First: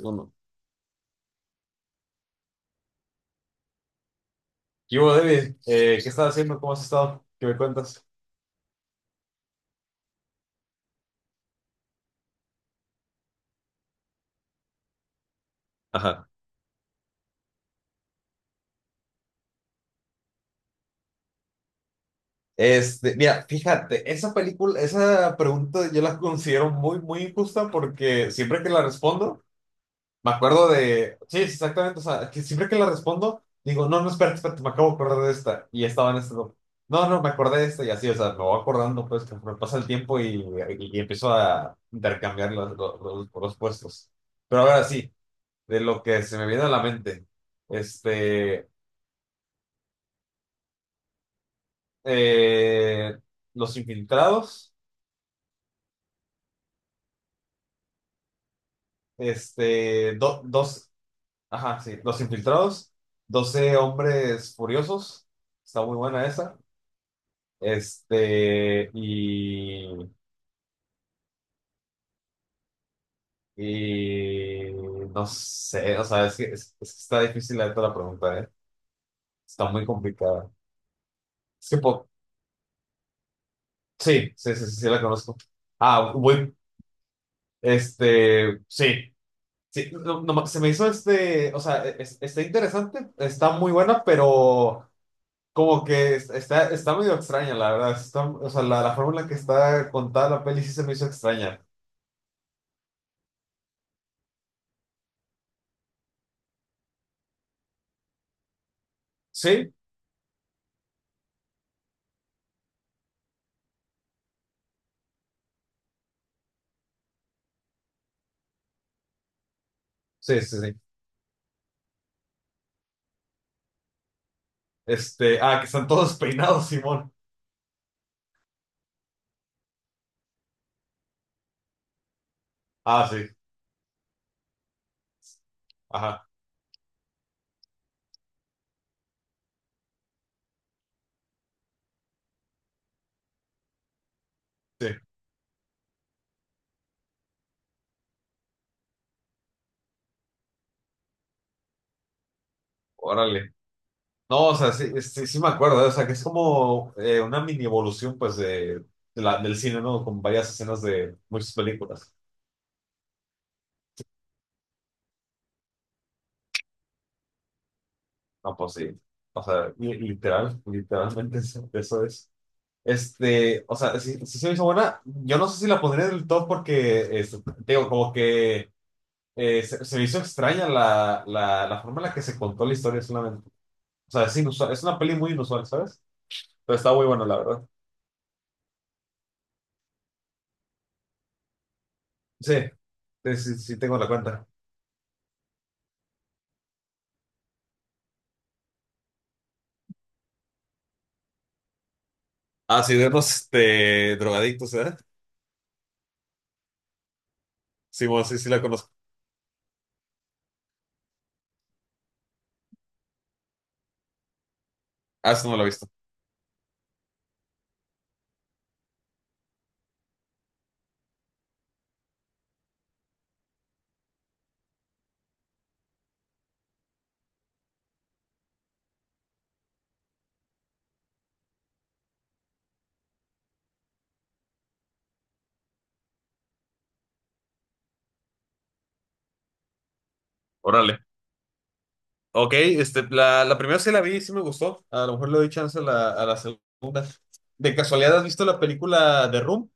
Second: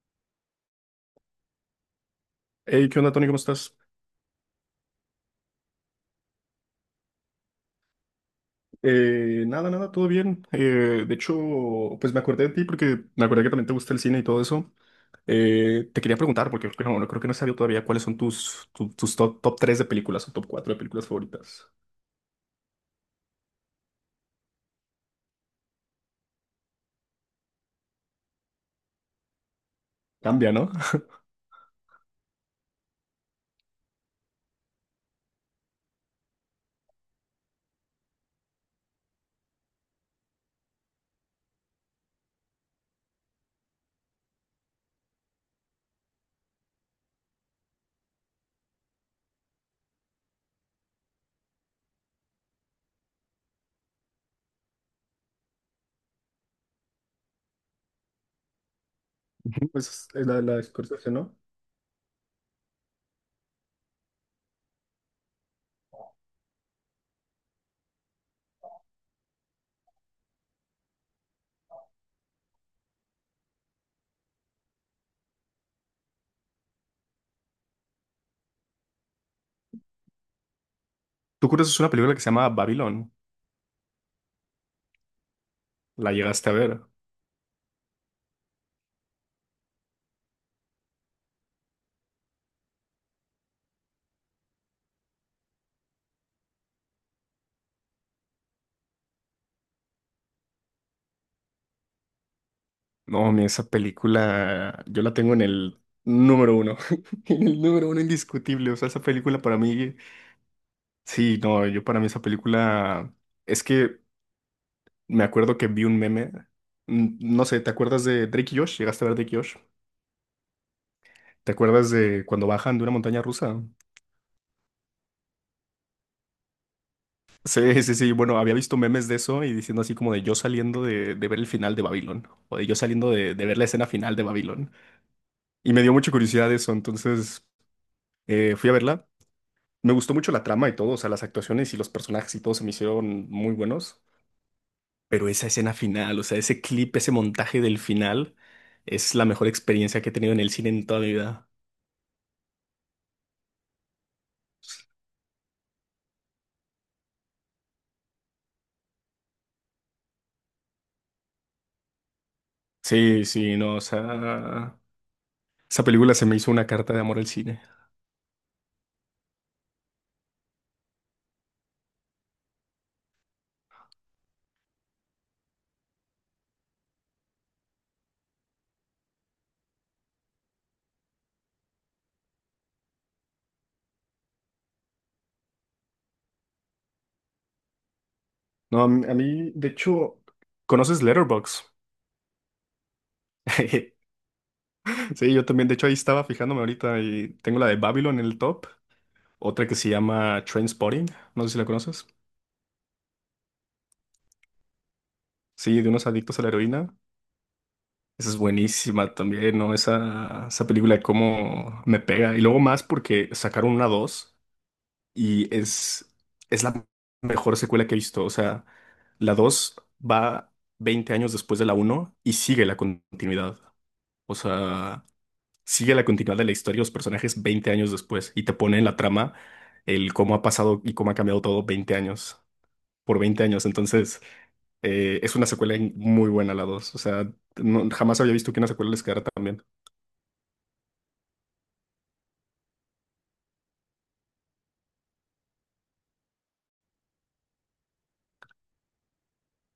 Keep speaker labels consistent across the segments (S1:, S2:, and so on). S1: Uno.
S2: Hey, ¿qué onda, Tony? ¿Cómo estás?
S1: ¿Qué hubo, David? ¿Qué estás haciendo? ¿Cómo has estado? ¿Qué me cuentas?
S2: Nada, nada, todo bien. De hecho, pues me acordé de ti porque me acordé que también te gusta el cine y todo eso. Te quería
S1: Ajá.
S2: preguntar, porque creo que no, no creo que no he sabido todavía cuáles son tus top 3 de películas o top cuatro de películas favoritas.
S1: Mira, fíjate, esa pregunta yo la considero muy, muy injusta porque siempre que la respondo, me
S2: Cambia,
S1: acuerdo
S2: ¿no?
S1: de, sí, exactamente, o sea, que siempre que la respondo, digo, no, no, espérate, espérate, me acabo de acordar de esta y estaba en no, no, no, me acordé de esta y así, o sea, me voy acordando, pues, conforme pasa el tiempo y empiezo a intercambiar los puestos. Pero ahora sí, de lo que se me viene a la mente, este... eh, Los Infiltrados,
S2: Ujú. Pues es la, la de
S1: dos,
S2: Scorsese, ¿no?
S1: ajá, sí, Los Infiltrados, 12 Hombres Furiosos, está muy buena esa, este, y, y no sé, o sea, es que está difícil la neta la pregunta, ¿eh? Está muy complicada.
S2: Tú
S1: Es que
S2: conoces una
S1: po-
S2: película que se llama Babylon.
S1: sí, sí, sí, sí, sí la conozco.
S2: ¿La
S1: Ah,
S2: llegaste
S1: bueno,
S2: a ver?
S1: sí. Sí, no, se me hizo, o sea, está interesante, está muy buena, pero como que está medio extraña, la verdad. Está, o sea, la forma en la que está contada la peli sí se me hizo extraña.
S2: No, mi esa película yo la tengo en el número uno. En el número uno indiscutible. O sea, esa película para
S1: Sí,
S2: mí. Sí, no, yo para mí esa película es que me acuerdo que vi un meme, no sé, ¿te acuerdas de Drake y Josh? ¿Llegaste a ver Drake y Josh?
S1: sí, sí, sí.
S2: ¿Te acuerdas de cuando bajan de una montaña rusa?
S1: Que están todos peinados, Simón.
S2: Sí, sí, sí, bueno, había visto memes de eso y diciendo así como de yo saliendo de ver el final de Babylon o de yo
S1: Ah,
S2: saliendo
S1: sí,
S2: de ver la escena final de Babylon. Y me dio mucha
S1: ajá,
S2: curiosidad eso, entonces fui a verla. Me gustó mucho la trama y todo, o sea, las actuaciones y los personajes y todo se me hicieron muy buenos.
S1: sí,
S2: Pero esa escena final, o sea, ese clip, ese montaje del final, es la mejor experiencia que he tenido en el cine en toda mi vida.
S1: órale. No, o sea, sí, sí, sí me acuerdo, ¿eh? O sea, que es como una mini evolución, pues, del cine, ¿no? Con varias escenas de muchas películas.
S2: Sí, sí, no, o sea, esa película se me hizo una carta de amor al cine.
S1: No, pues sí. O sea, literalmente eso es. O sea, si se me hizo buena. Yo no sé si la pondría en el top porque, te digo, como que se me hizo extraña la forma en la que se contó la historia solamente. O sea, es inusual, es una peli muy inusual, ¿sabes? Pero está muy bueno, la verdad.
S2: No, de hecho, ¿conoces Letterboxd?
S1: Sí, sí, sí, sí tengo la cuenta.
S2: Sí, yo también, de hecho, ahí estaba fijándome ahorita y tengo la de Babylon en el top, otra que se llama Trainspotting, no sé si la conoces.
S1: Ah, sí, de los drogadictos, ¿eh?
S2: Sí, de unos adictos a la heroína.
S1: Sí, bueno,
S2: Esa es
S1: sí, sí la conozco.
S2: buenísima también, ¿no? Esa película, cómo me pega. Y luego más porque sacaron una 2.
S1: Ah, esa
S2: Y
S1: no la he visto.
S2: es la mejor secuela que he visto. O sea, la 2 va 20 años después de la uno y sigue la continuidad. O sea, sigue la continuidad de la historia y los personajes 20 años después y te pone en la trama el cómo ha pasado y cómo ha cambiado todo 20 años, por 20 años. Entonces, es una secuela muy buena la dos. O sea, jamás había visto que una secuela les quedara tan bien.
S1: Órale. Ok, la primera sí la vi, sí me gustó. A lo mejor le doy chance a la segunda. ¿De casualidad has visto la película de Room?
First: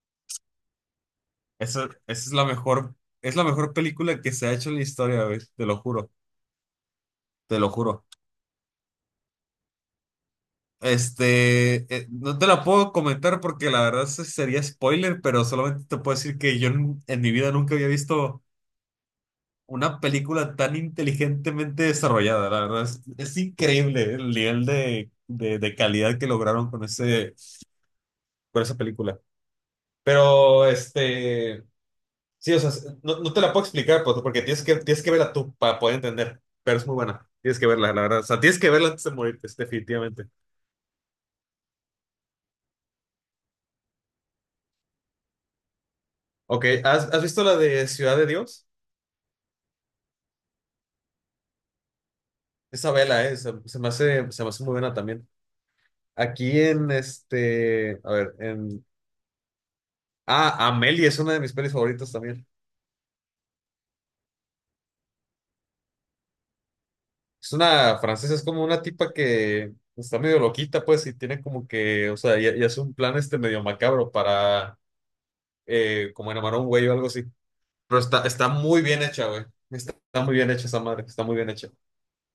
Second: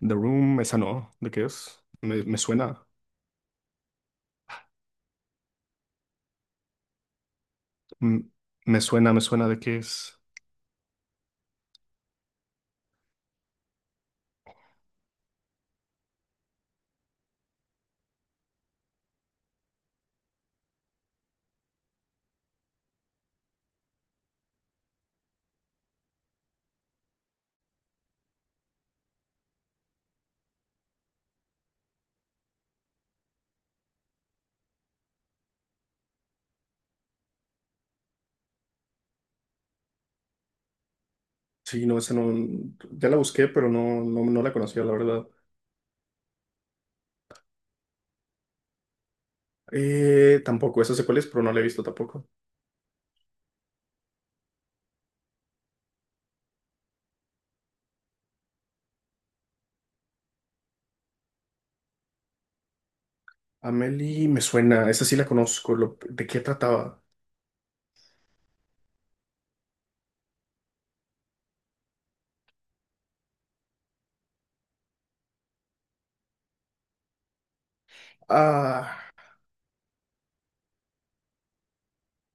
S2: The Room, esa no. ¿De qué es?
S1: Esa
S2: Me, me suena.
S1: es la mejor película que se ha hecho en la historia, güey, te lo juro, te lo juro.
S2: Mm, me suena de qué es.
S1: No te la puedo comentar porque la verdad sería spoiler, pero solamente te puedo decir que yo en mi vida nunca había visto una película tan inteligentemente desarrollada, la verdad. Es increíble el nivel de calidad que lograron con esa película. Pero, sí, o sea, no te la puedo explicar, pues, porque tienes que verla tú para poder entender, pero es muy buena. Tienes que verla, la verdad. O sea, tienes que verla antes de morirte, es definitivamente.
S2: Sí, no, esa no, ya la busqué, pero no, no, no la conocía, la verdad.
S1: Ok, ¿has visto la de Ciudad de Dios?
S2: Tampoco, esa sé cuál es, pero no la he visto tampoco.
S1: Esa vela, se me hace muy buena también. Aquí en este, a ver, en... Ah, Amélie es una de mis pelis favoritas también.
S2: Amelie me suena, esa sí la conozco, ¿de qué trataba?
S1: Es una francesa, es como una tipa que está medio loquita, pues, y tiene como que, o sea, y hace un plan, este, medio macabro para, como enamorar a un güey o algo así. Pero está muy bien
S2: Ah,
S1: hecha, güey. Está muy bien hecha esa madre, está muy bien hecha.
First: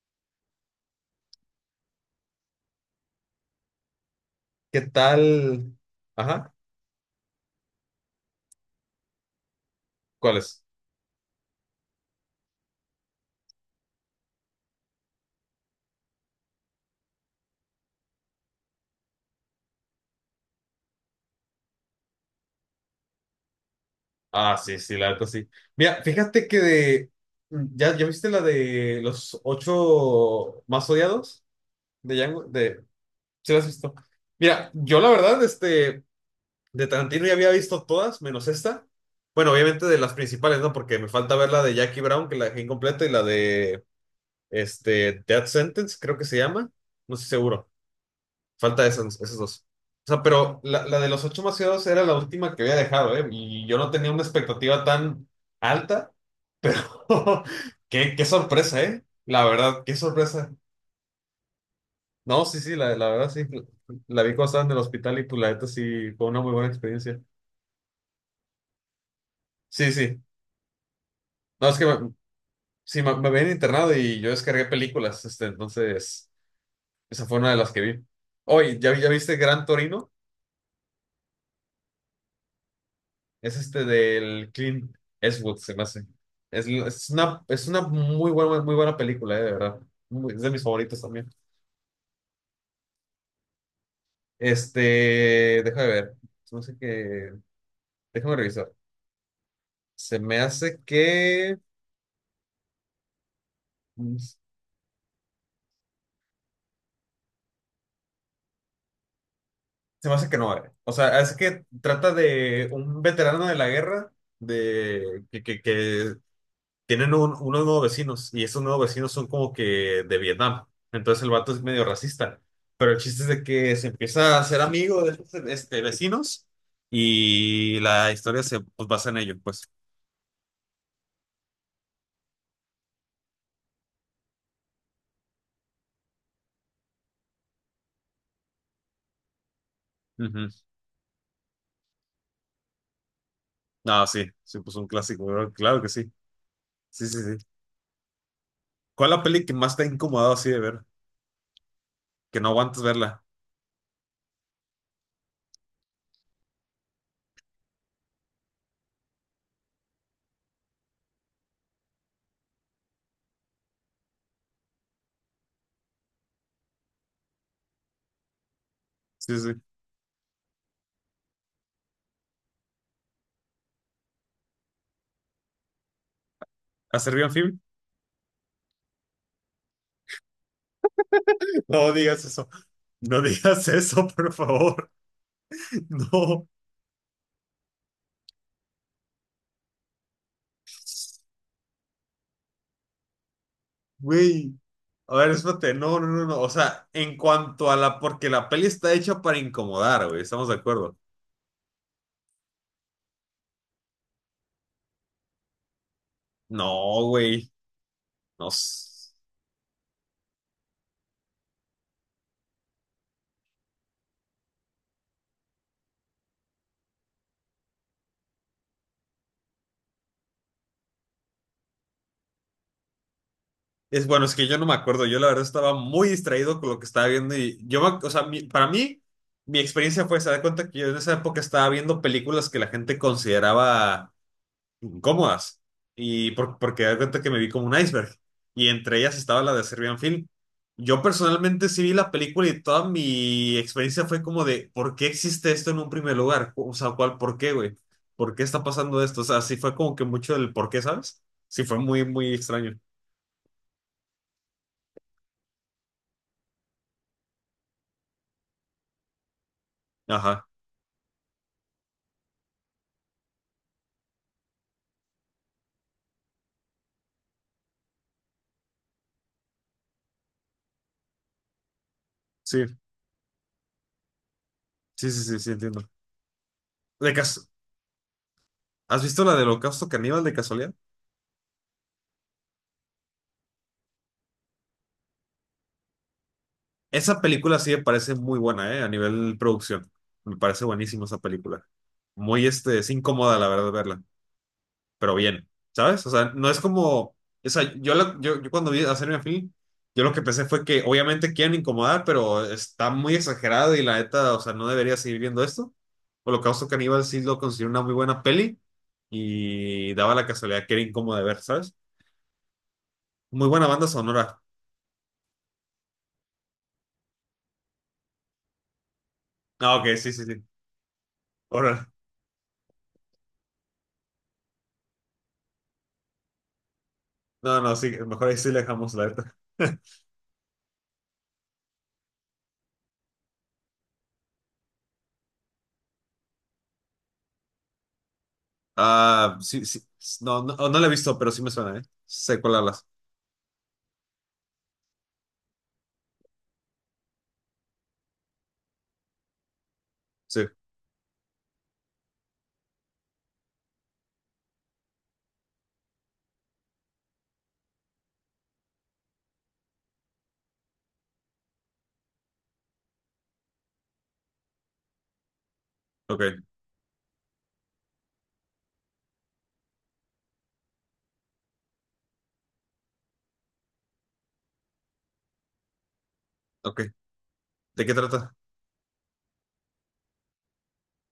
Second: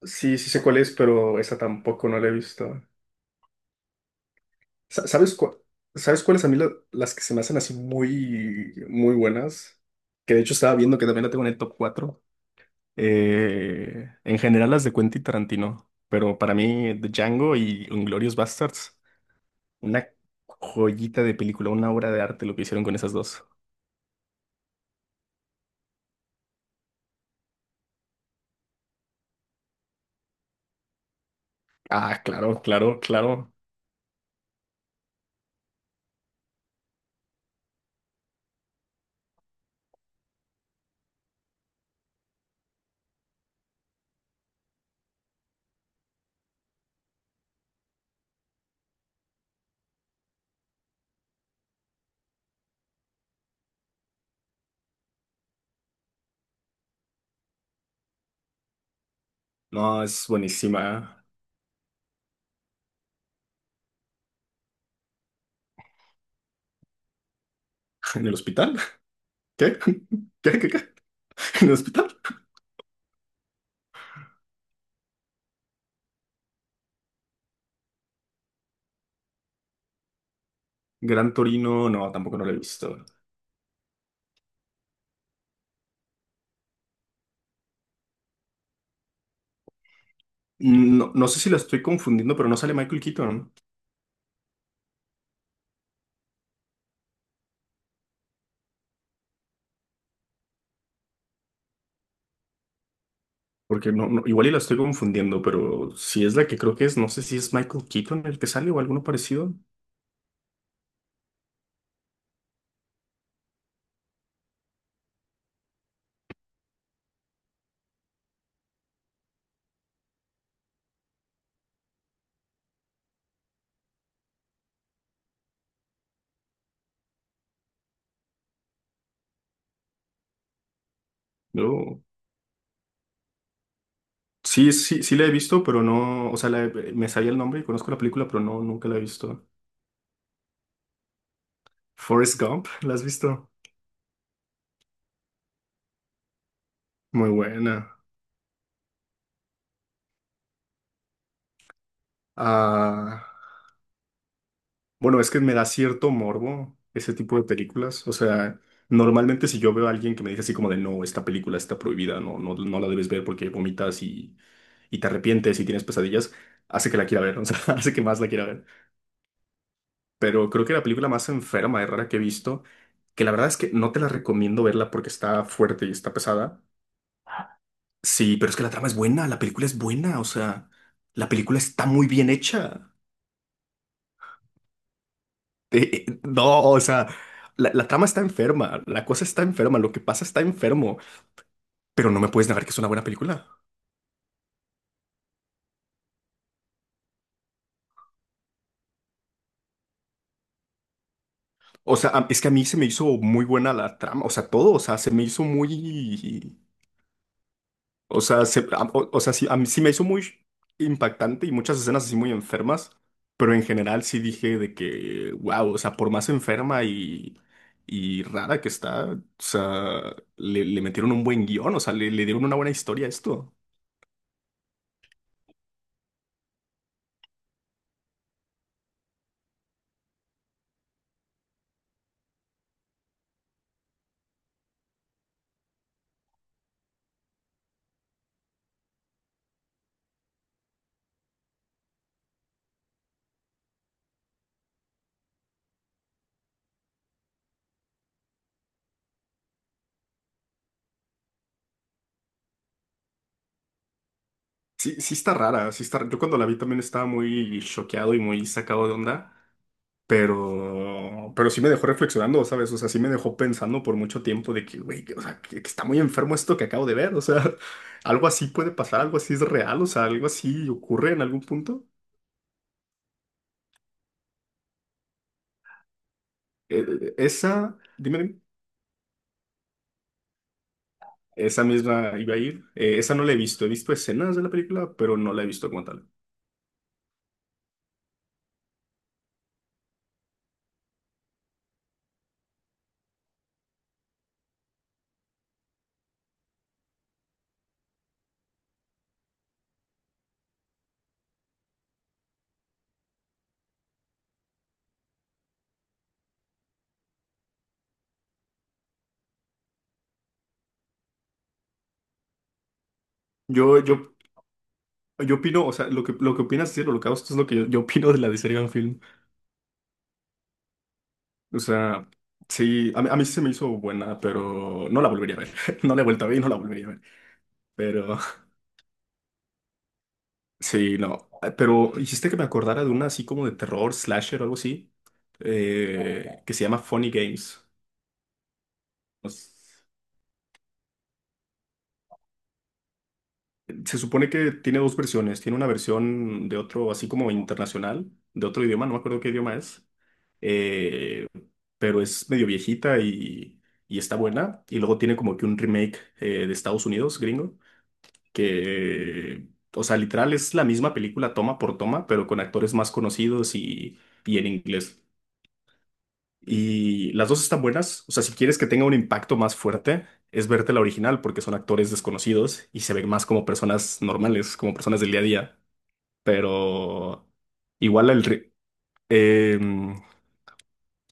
S2: sí, sí sé cuál es, pero esa tampoco no la he visto.
S1: ¿Qué
S2: ¿Sabes cuál?
S1: tal?
S2: ¿Sabes cuáles a
S1: Ajá,
S2: mí las que se me hacen así muy, muy buenas? Que
S1: ¿cuál
S2: de hecho
S1: es?
S2: estaba viendo que también la tengo en el top 4. En general las de Quentin Tarantino, pero para mí The Django y Inglourious Basterds. Una joyita de película, una obra de arte lo que hicieron con esas dos.
S1: Ah, sí, sí, la neta sí. Mira, fíjate que de... ¿Ya viste la de los ocho más odiados? De
S2: Ah,
S1: Django,
S2: claro,
S1: de...
S2: claro,
S1: ¿Sí
S2: claro.
S1: la has visto? Mira, yo la verdad, de Tarantino ya había visto todas, menos esta. Bueno, obviamente de las principales, ¿no? Porque me falta ver la de Jackie Brown, que la dejé incompleta, y la de, Death Sentence, creo que se llama. No estoy seguro. Falta esos dos. O sea, pero la de los ocho macieros era la última que había dejado, ¿eh? Y yo no tenía una expectativa tan alta. Qué sorpresa, ¿eh? La verdad,
S2: No,
S1: qué
S2: es
S1: sorpresa.
S2: buenísima.
S1: No, sí, sí, la verdad sí. La vi cuando estaba en el hospital y pues la neta sí fue una muy buena experiencia.
S2: ¿En el hospital? ¿Qué?
S1: Sí,
S2: ¿Qué,
S1: sí.
S2: qué, qué?
S1: No,
S2: ¿En el hospital?
S1: sí, me habían internado y yo descargué películas, entonces esa fue una de las que vi. Oye, ¿ya viste Gran Torino?
S2: Gran Torino, no, tampoco no la he visto.
S1: Es, este, del Clint Eastwood, se me hace. Es una muy buena película, de verdad. Es de mis favoritos
S2: No, no
S1: también.
S2: sé si la estoy confundiendo, pero no sale Michael Keaton.
S1: Déjame ver. Se me hace que. Déjame revisar. Se me hace que.
S2: Porque igual y la estoy confundiendo, pero si es la que creo que es, no sé si es Michael Keaton el que sale o alguno parecido.
S1: Se me hace que no, eh. O sea, es que trata de un veterano de la guerra que tienen unos nuevos vecinos y esos nuevos vecinos son como que de Vietnam. Entonces el vato es medio racista. Pero el chiste es de que se empieza a hacer amigo de estos, vecinos y la historia, se, pues, basa en ello, pues.
S2: Yo sí, sí, sí la he visto, pero no, o sea, me sabía el nombre y conozco la película, pero no, nunca la he visto.
S1: Ujú.
S2: Forrest Gump, ¿la has visto?
S1: No, sí, sí, pues un clásico, ¿verdad? Claro que sí. Sí, sí,
S2: Muy
S1: sí.
S2: buena.
S1: ¿Cuál es la peli que más te ha incomodado así de ver? Que no aguantas
S2: Ah,
S1: verla.
S2: bueno, es que me da cierto morbo ese tipo de películas. O sea, normalmente si yo veo a alguien que me dice así como de no, esta película está prohibida, no, no, no la debes ver porque vomitas y, te arrepientes y tienes pesadillas, hace que la quiera ver, o sea, hace que más la quiera ver.
S1: Sí, sí.
S2: Pero creo que la película más enferma y rara que he visto, que la verdad es que no te la recomiendo verla porque está fuerte y está pesada.
S1: ¿A Serbian Film?
S2: Sí, pero es que la trama es buena, la película es buena, o sea, la película está
S1: No
S2: muy
S1: digas
S2: bien
S1: eso.
S2: hecha.
S1: No digas eso, por favor. No,
S2: No, o sea, la trama está enferma, la cosa está enferma, lo que pasa está enfermo, pero no me puedes negar que es una buena película.
S1: güey. A ver, espérate, no, no, no, no. O sea, en cuanto a la, porque la peli está hecha para incomodar, güey, estamos de acuerdo.
S2: O sea, es que a mí se me hizo muy buena la trama, o sea, todo, o sea, se me hizo muy,
S1: No, güey,
S2: o sea,
S1: no.
S2: o sea, sí, a mí sí me hizo muy impactante y muchas escenas así muy enfermas, pero en general sí dije de que, wow, o sea, por más enferma y, rara que está, o sea, le, metieron un buen guión, o sea, le, dieron una buena historia a esto.
S1: Es bueno, es que yo no me acuerdo. Yo la verdad estaba muy distraído con lo que estaba viendo y yo, o sea, para mí, mi experiencia fue, se da cuenta que yo en esa época estaba viendo películas que la gente consideraba incómodas. Y porque da cuenta que me vi como un iceberg. Y entre ellas estaba la de Serbian Film. Yo personalmente sí vi la película y toda mi experiencia fue como de, ¿por qué existe esto en un primer lugar? O sea, ¿cuál, por qué, güey? ¿Por qué está pasando esto? O sea, sí fue como que mucho del por qué, ¿sabes? Sí fue muy, muy extraño.
S2: Sí, sí está rara, sí está, yo cuando la vi también estaba muy choqueado y muy sacado de onda,
S1: Ajá.
S2: pero sí me dejó reflexionando, ¿sabes? O sea, sí me dejó pensando por mucho tiempo de que, güey, o sea, que está muy enfermo esto que acabo de ver, o sea, algo así puede pasar, algo así es real, o sea, algo así ocurre en algún punto.
S1: Sí, sí, sí, sí, sí, entiendo. De cas-
S2: Dime, dime,
S1: ¿Has visto la del Holocausto Caníbal de casualidad?
S2: esa misma iba a ir, esa no la he visto escenas de la película, pero no la he visto como tal.
S1: Esa película sí me parece muy buena, ¿eh? A nivel producción. Me parece buenísima esa película. Es incómoda, la verdad, verla. Pero bien, ¿sabes? O sea, no es como... O sea, yo cuando vi a Serena Film, yo lo que pensé fue que obviamente quieren incomodar, pero está muy exagerado y la neta, o sea, no debería seguir viendo esto. Holocausto Caníbal sí lo considero una muy buena peli y daba la casualidad que era incómoda de ver, ¿sabes? Muy buena
S2: Yo,
S1: banda
S2: yo,
S1: sonora.
S2: yo opino, o sea, lo que opinas, sí, lo que hago, esto es lo que yo opino de la de Serial Film.
S1: Ah, ok, sí, sí, sí.
S2: O
S1: Ahora,
S2: sea, sí, a mí sí se me hizo buena, pero no la volvería a ver. No la he vuelto a ver y no la volvería a ver.
S1: no, no, sí,
S2: Pero
S1: mejor ahí sí le dejamos la neta.
S2: sí, no. Pero hiciste que me acordara de una así como de terror, slasher o algo así, que se llama Funny Games.
S1: Ah,
S2: Pues,
S1: sí, sí. No, no, oh, no la he visto, pero sí me suena, ¿eh? Sé cuál hablas.
S2: se supone que tiene dos versiones. Tiene una versión de otro, así como internacional, de otro idioma, no me acuerdo qué idioma es.
S1: Sí,
S2: eh, pero es medio viejita y, está buena. Y luego tiene como que un remake de Estados Unidos, gringo. Que, o sea, literal es la misma película toma por toma, pero con actores más conocidos y, en inglés.
S1: ok,
S2: Y las dos están buenas, o sea, si quieres que tenga un impacto más fuerte, es verte la original porque son actores desconocidos y se ven más como personas normales, como personas del día a día,
S1: ok.
S2: pero
S1: ¿De qué
S2: igual el...
S1: trata?
S2: ri- em,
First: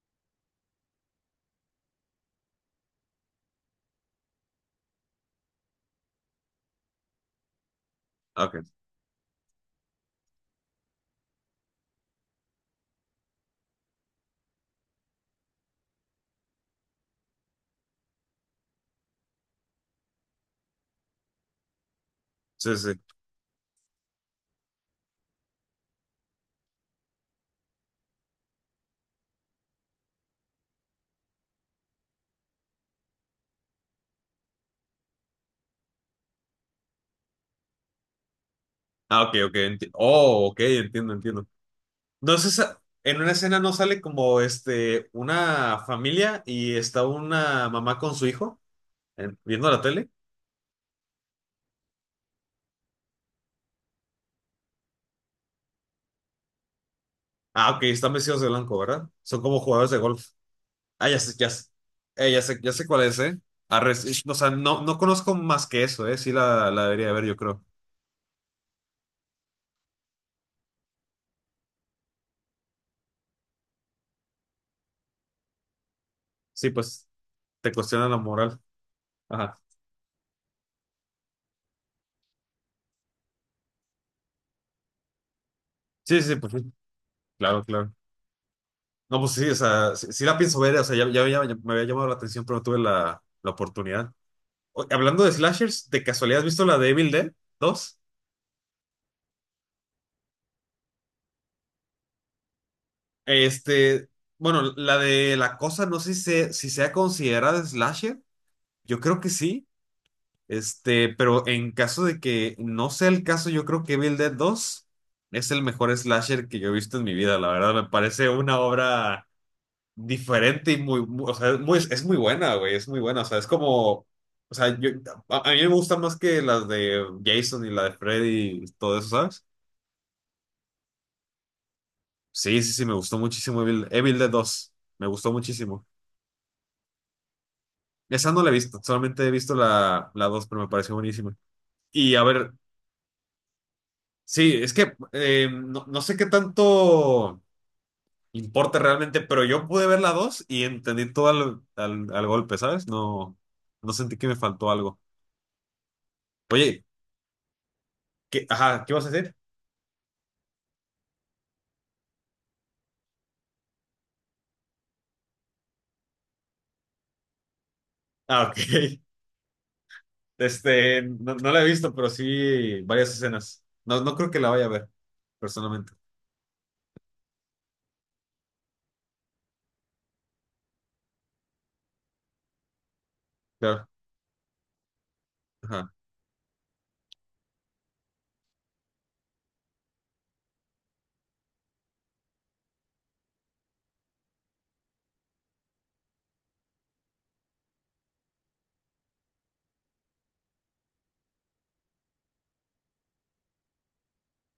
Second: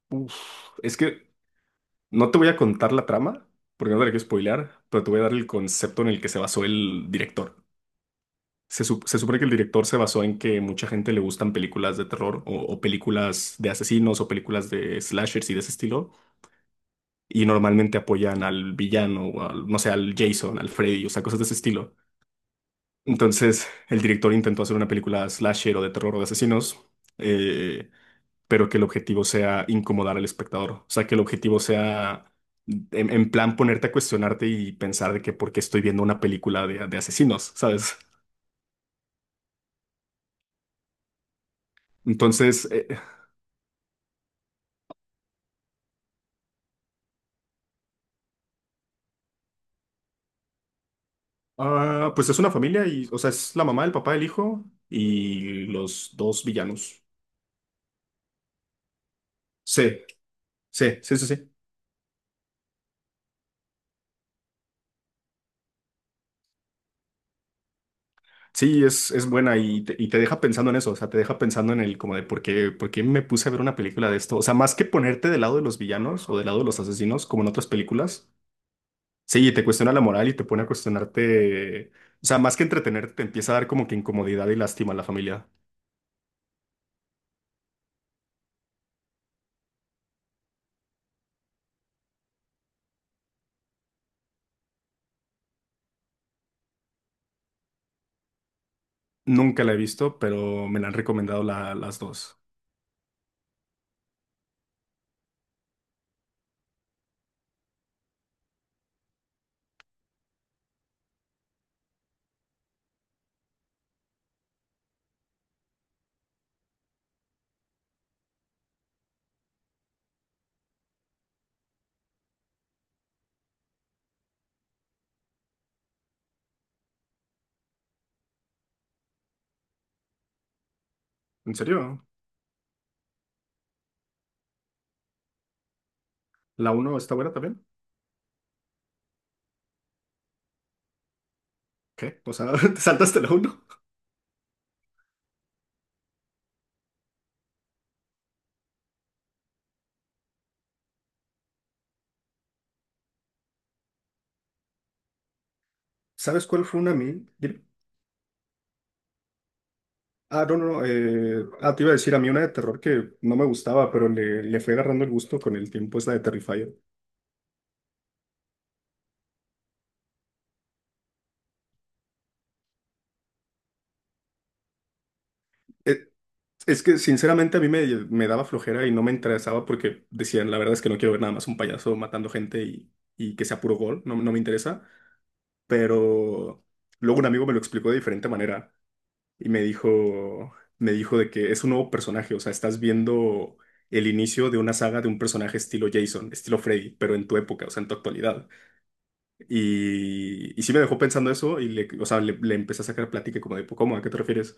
S2: uf, es que no te voy a contar la trama, porque no te la quiero spoilear, pero te voy a dar el concepto en el que se basó el director.
S1: Ah, ok.
S2: Se supone que el director se basó en que mucha gente le gustan películas de terror o películas de asesinos o películas de slashers y de ese estilo. Y normalmente apoyan al villano o al, no sé, al Jason, al Freddy, o sea, cosas de ese estilo.
S1: Sí, sí, sí.
S2: Entonces, el director intentó hacer una película slasher o de terror o de asesinos, eh, pero que el objetivo sea incomodar al espectador. O sea, que el objetivo sea en plan ponerte a cuestionarte y pensar de que por qué estoy viendo una película de asesinos, ¿sabes?
S1: Ah, ok, ok. Oh, ok, entiendo, entiendo. No es
S2: Entonces,
S1: esa. En una escena no sale como una familia y está una mamá con su hijo, viendo la tele.
S2: Ah, pues es una familia y, o sea, es la mamá, el papá, el hijo y los dos villanos.
S1: Ah, ok, están vestidos de blanco, ¿verdad? Son como jugadores de
S2: Sí,
S1: golf.
S2: sí,
S1: Ah,
S2: sí,
S1: ya
S2: sí,
S1: sé, ya
S2: sí.
S1: sé. Ya sé, ya sé cuál es, ¿eh? Arre, sí, o sea, no, no conozco más que eso, ¿eh? Sí la debería ver, yo creo.
S2: Sí, es buena y te deja pensando en eso, o sea, te deja pensando en el como de por qué, me puse a ver una película de esto. O sea, más que ponerte del lado de los villanos o del lado de
S1: Sí,
S2: los
S1: pues.
S2: asesinos, como en otras
S1: Te cuestiona la
S2: películas,
S1: moral.
S2: sí,
S1: Ajá.
S2: te cuestiona la moral y te pone a cuestionarte, o sea, más que entretenerte, te empieza a dar como que incomodidad y lástima a la familia.
S1: Sí, sí, sí, pues sí. Claro, claro. No, pues sí, o sea, sí, sí la pienso ver, o sea, me había llamado la atención, pero no tuve la oportunidad. Hablando de slashers, ¿de casualidad has visto la de Evil Dead 2?
S2: Nunca la he visto, pero me la han recomendado las dos.
S1: Este, bueno, la de La Cosa, no sé si sea considerada slasher, yo creo que sí, pero en caso de que no sea el caso, yo creo que Evil Dead 2 es el mejor slasher que yo he visto en mi vida, la verdad, me parece una obra diferente y o sea, es muy buena, güey, es muy buena, o sea, es como, o sea, yo, a mí me gusta más que las de Jason y la de Freddy y todo eso, ¿sabes?
S2: ¿En serio?
S1: Sí, sí, sí, me gustó muchísimo Evil Dead dos, me gustó muchísimo.
S2: ¿La uno está buena también?
S1: Esa no la he visto, solamente he visto la dos, pero me pareció buenísima. Y
S2: ¿Qué?
S1: a
S2: O
S1: ver,
S2: sea, te saltaste la uno.
S1: sí, es que no sé qué tanto importa realmente, pero yo pude ver la 2 y entendí todo al golpe, ¿sabes? No, no sentí que me faltó algo.
S2: ¿Sabes cuál fue
S1: Oye,
S2: una a mí? Dime.
S1: ajá, ¿qué vas a decir?
S2: Ah, no, no, no. Te iba a decir, a mí una de terror que no me gustaba, pero le fue agarrando el gusto con el tiempo, es la de Terrifier.
S1: Ah, ok. No la he visto, pero sí varias escenas. No, no creo que la vaya a ver, personalmente.
S2: Eh, es que, sinceramente, a mí me, me daba flojera y no me interesaba porque decían, la verdad es que no quiero ver nada más un payaso matando gente y que sea puro
S1: Claro.
S2: gol, no, no me interesa.
S1: Ajá.
S2: Pero luego un amigo me lo explicó de diferente manera. Y me dijo de que es un nuevo personaje, o sea, estás viendo el inicio de una saga de un personaje estilo Jason, estilo Freddy, pero en tu época, o sea, en tu actualidad. Y sí me dejó pensando eso y le, o sea, le empecé a sacar plática como de, "Pues, ¿cómo? ¿A qué te refieres?"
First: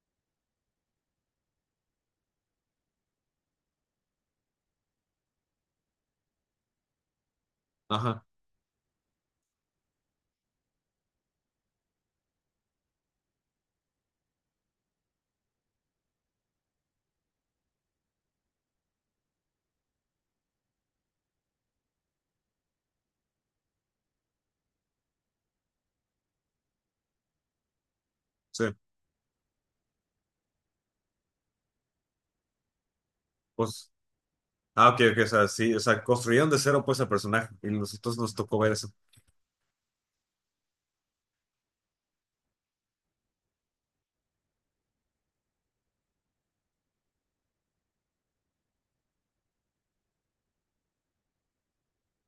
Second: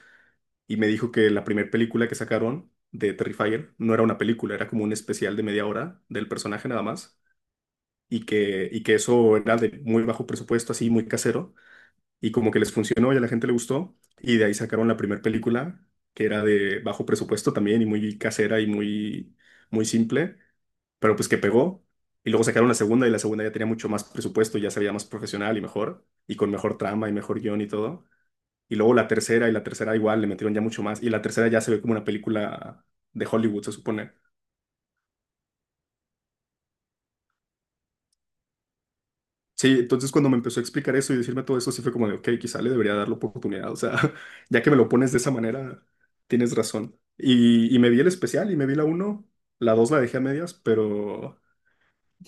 S2: Y me dijo que la primera película que sacaron de Terrifier no era una película, era como un especial de media hora del personaje nada más.
S1: Ajá.
S2: Y que eso era de muy bajo presupuesto, así muy casero y como que les funcionó y a la gente le gustó. Y de ahí sacaron la primera película, que era de bajo presupuesto también y muy casera y muy, muy simple, pero pues que pegó. Y luego sacaron la segunda y la segunda ya tenía mucho más presupuesto, ya se veía más profesional y mejor, y con mejor trama y mejor guión y todo.
S1: Sí.
S2: Y luego la tercera y la tercera igual le metieron ya mucho más. Y la tercera ya se ve como una película de Hollywood, se
S1: Pues.
S2: supone.
S1: Ah, ok, ok. O sea, sí. O sea, construyeron de cero, pues, el personaje. Y nosotros nos tocó ver eso.
S2: Sí, entonces cuando me empezó a explicar eso y decirme todo eso, sí fue como de, ok, quizá le debería dar la oportunidad. O sea, ya que me lo pones de esa manera, tienes razón. Y me vi el especial y me vi la uno, la 2 la dejé a medias, pero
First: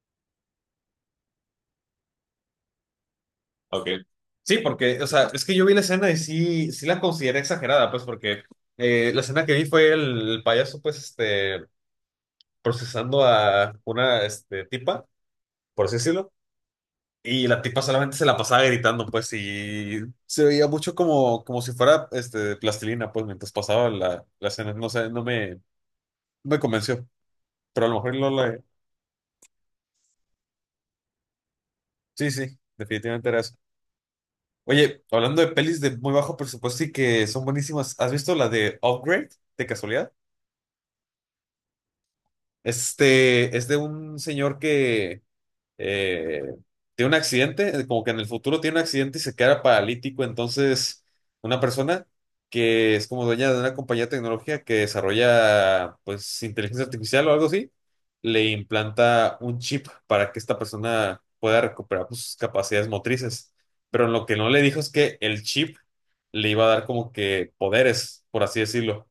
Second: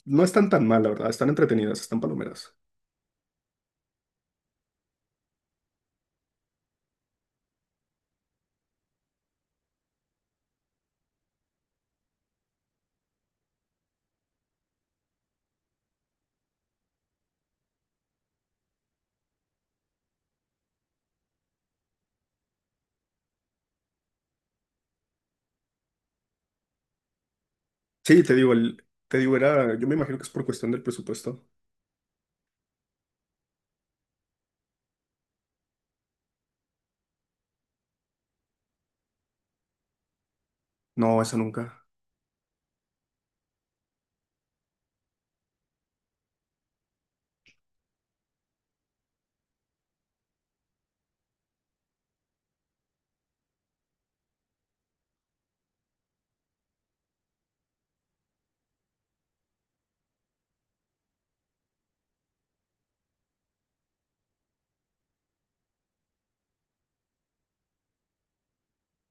S2: no están tan mal, la verdad. Están entretenidas, están palomeras.
S1: Ok. Sí, porque, o sea, es que yo vi la escena y sí, sí la consideré exagerada, pues, porque la escena que vi fue el payaso, pues, procesando a una, tipa, por así decirlo. Y la tipa solamente se la pasaba gritando, pues, y se veía mucho como si fuera, de plastilina, pues, mientras pasaba la escena. No sé, no me convenció, pero a lo mejor
S2: Sí,
S1: no
S2: te digo,
S1: la...
S2: te digo, era, yo me imagino que es por cuestión del presupuesto.
S1: Sí, sí, definitivamente era eso. Oye, hablando de pelis de muy bajo presupuesto y que son buenísimas, ¿has visto la de Upgrade, de casualidad?
S2: No, esa nunca.
S1: Es de un señor que eh, tiene un accidente, como que en el futuro tiene un accidente y se queda paralítico. Entonces, una persona que es como dueña de una compañía de tecnología que desarrolla, pues, inteligencia artificial o algo así, le implanta un chip para que esta persona pueda recuperar, pues, sus capacidades motrices. Pero lo que no le dijo es que el chip le iba a dar como que poderes, por así decirlo.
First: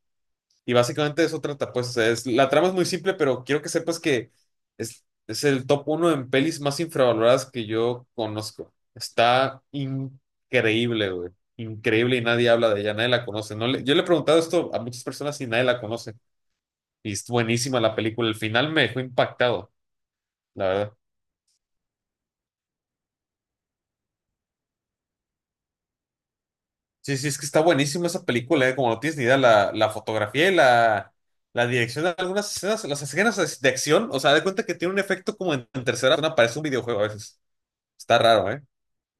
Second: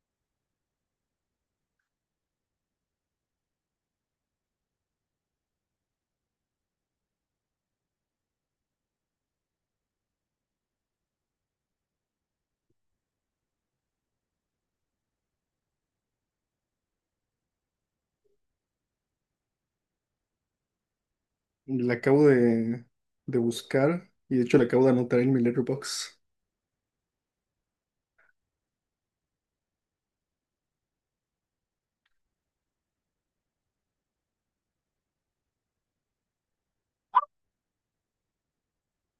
S1: Y básicamente eso trata, pues, la trama es muy simple, pero quiero que sepas que es el top uno en pelis más infravaloradas que yo conozco. Está increíble, güey. Increíble, y nadie habla de ella, nadie la conoce. No le- Yo le he preguntado esto a muchas personas y nadie la conoce. Y es buenísima la película. El final me dejó impactado, la verdad.
S2: La acabo de buscar y de hecho la acabo de anotar en mi letterbox.
S1: Sí, sí, es que está buenísima esa película, como no tienes ni idea, la fotografía y la dirección de algunas escenas, las escenas de acción, o sea, de cuenta que tiene un efecto como en tercera persona, parece un videojuego a veces. Está raro, ¿eh?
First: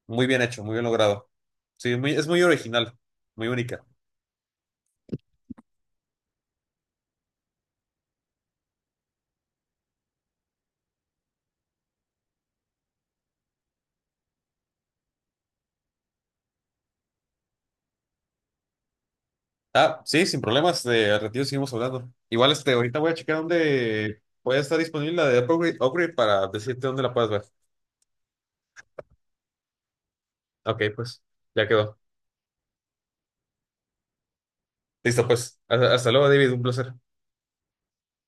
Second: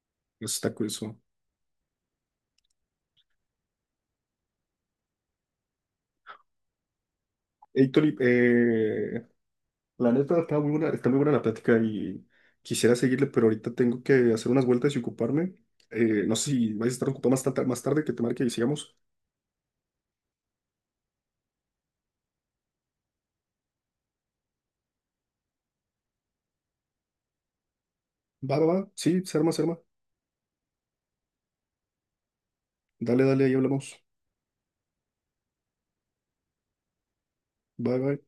S1: Muy bien
S2: Eso
S1: hecho,
S2: está
S1: muy bien
S2: curioso.
S1: logrado. Sí, es muy original, muy única.
S2: Héctor, la neta está muy buena la plática y quisiera seguirle, pero ahorita tengo que hacer unas vueltas y ocuparme. No sé si vais a estar ocupado más tarde que te marque y sigamos.
S1: Ah, sí, sin problemas, de al ratito seguimos hablando. Igual, ahorita voy a checar dónde puede estar disponible la de Upgrade, para decirte dónde la puedes ver.
S2: Va, va, va. Sí, se arma, se arma.
S1: Ok, pues, ya quedó.
S2: Dale, dale, ahí hablamos.
S1: Listo, pues. Hasta luego, David, un placer.
S2: Bye, bye.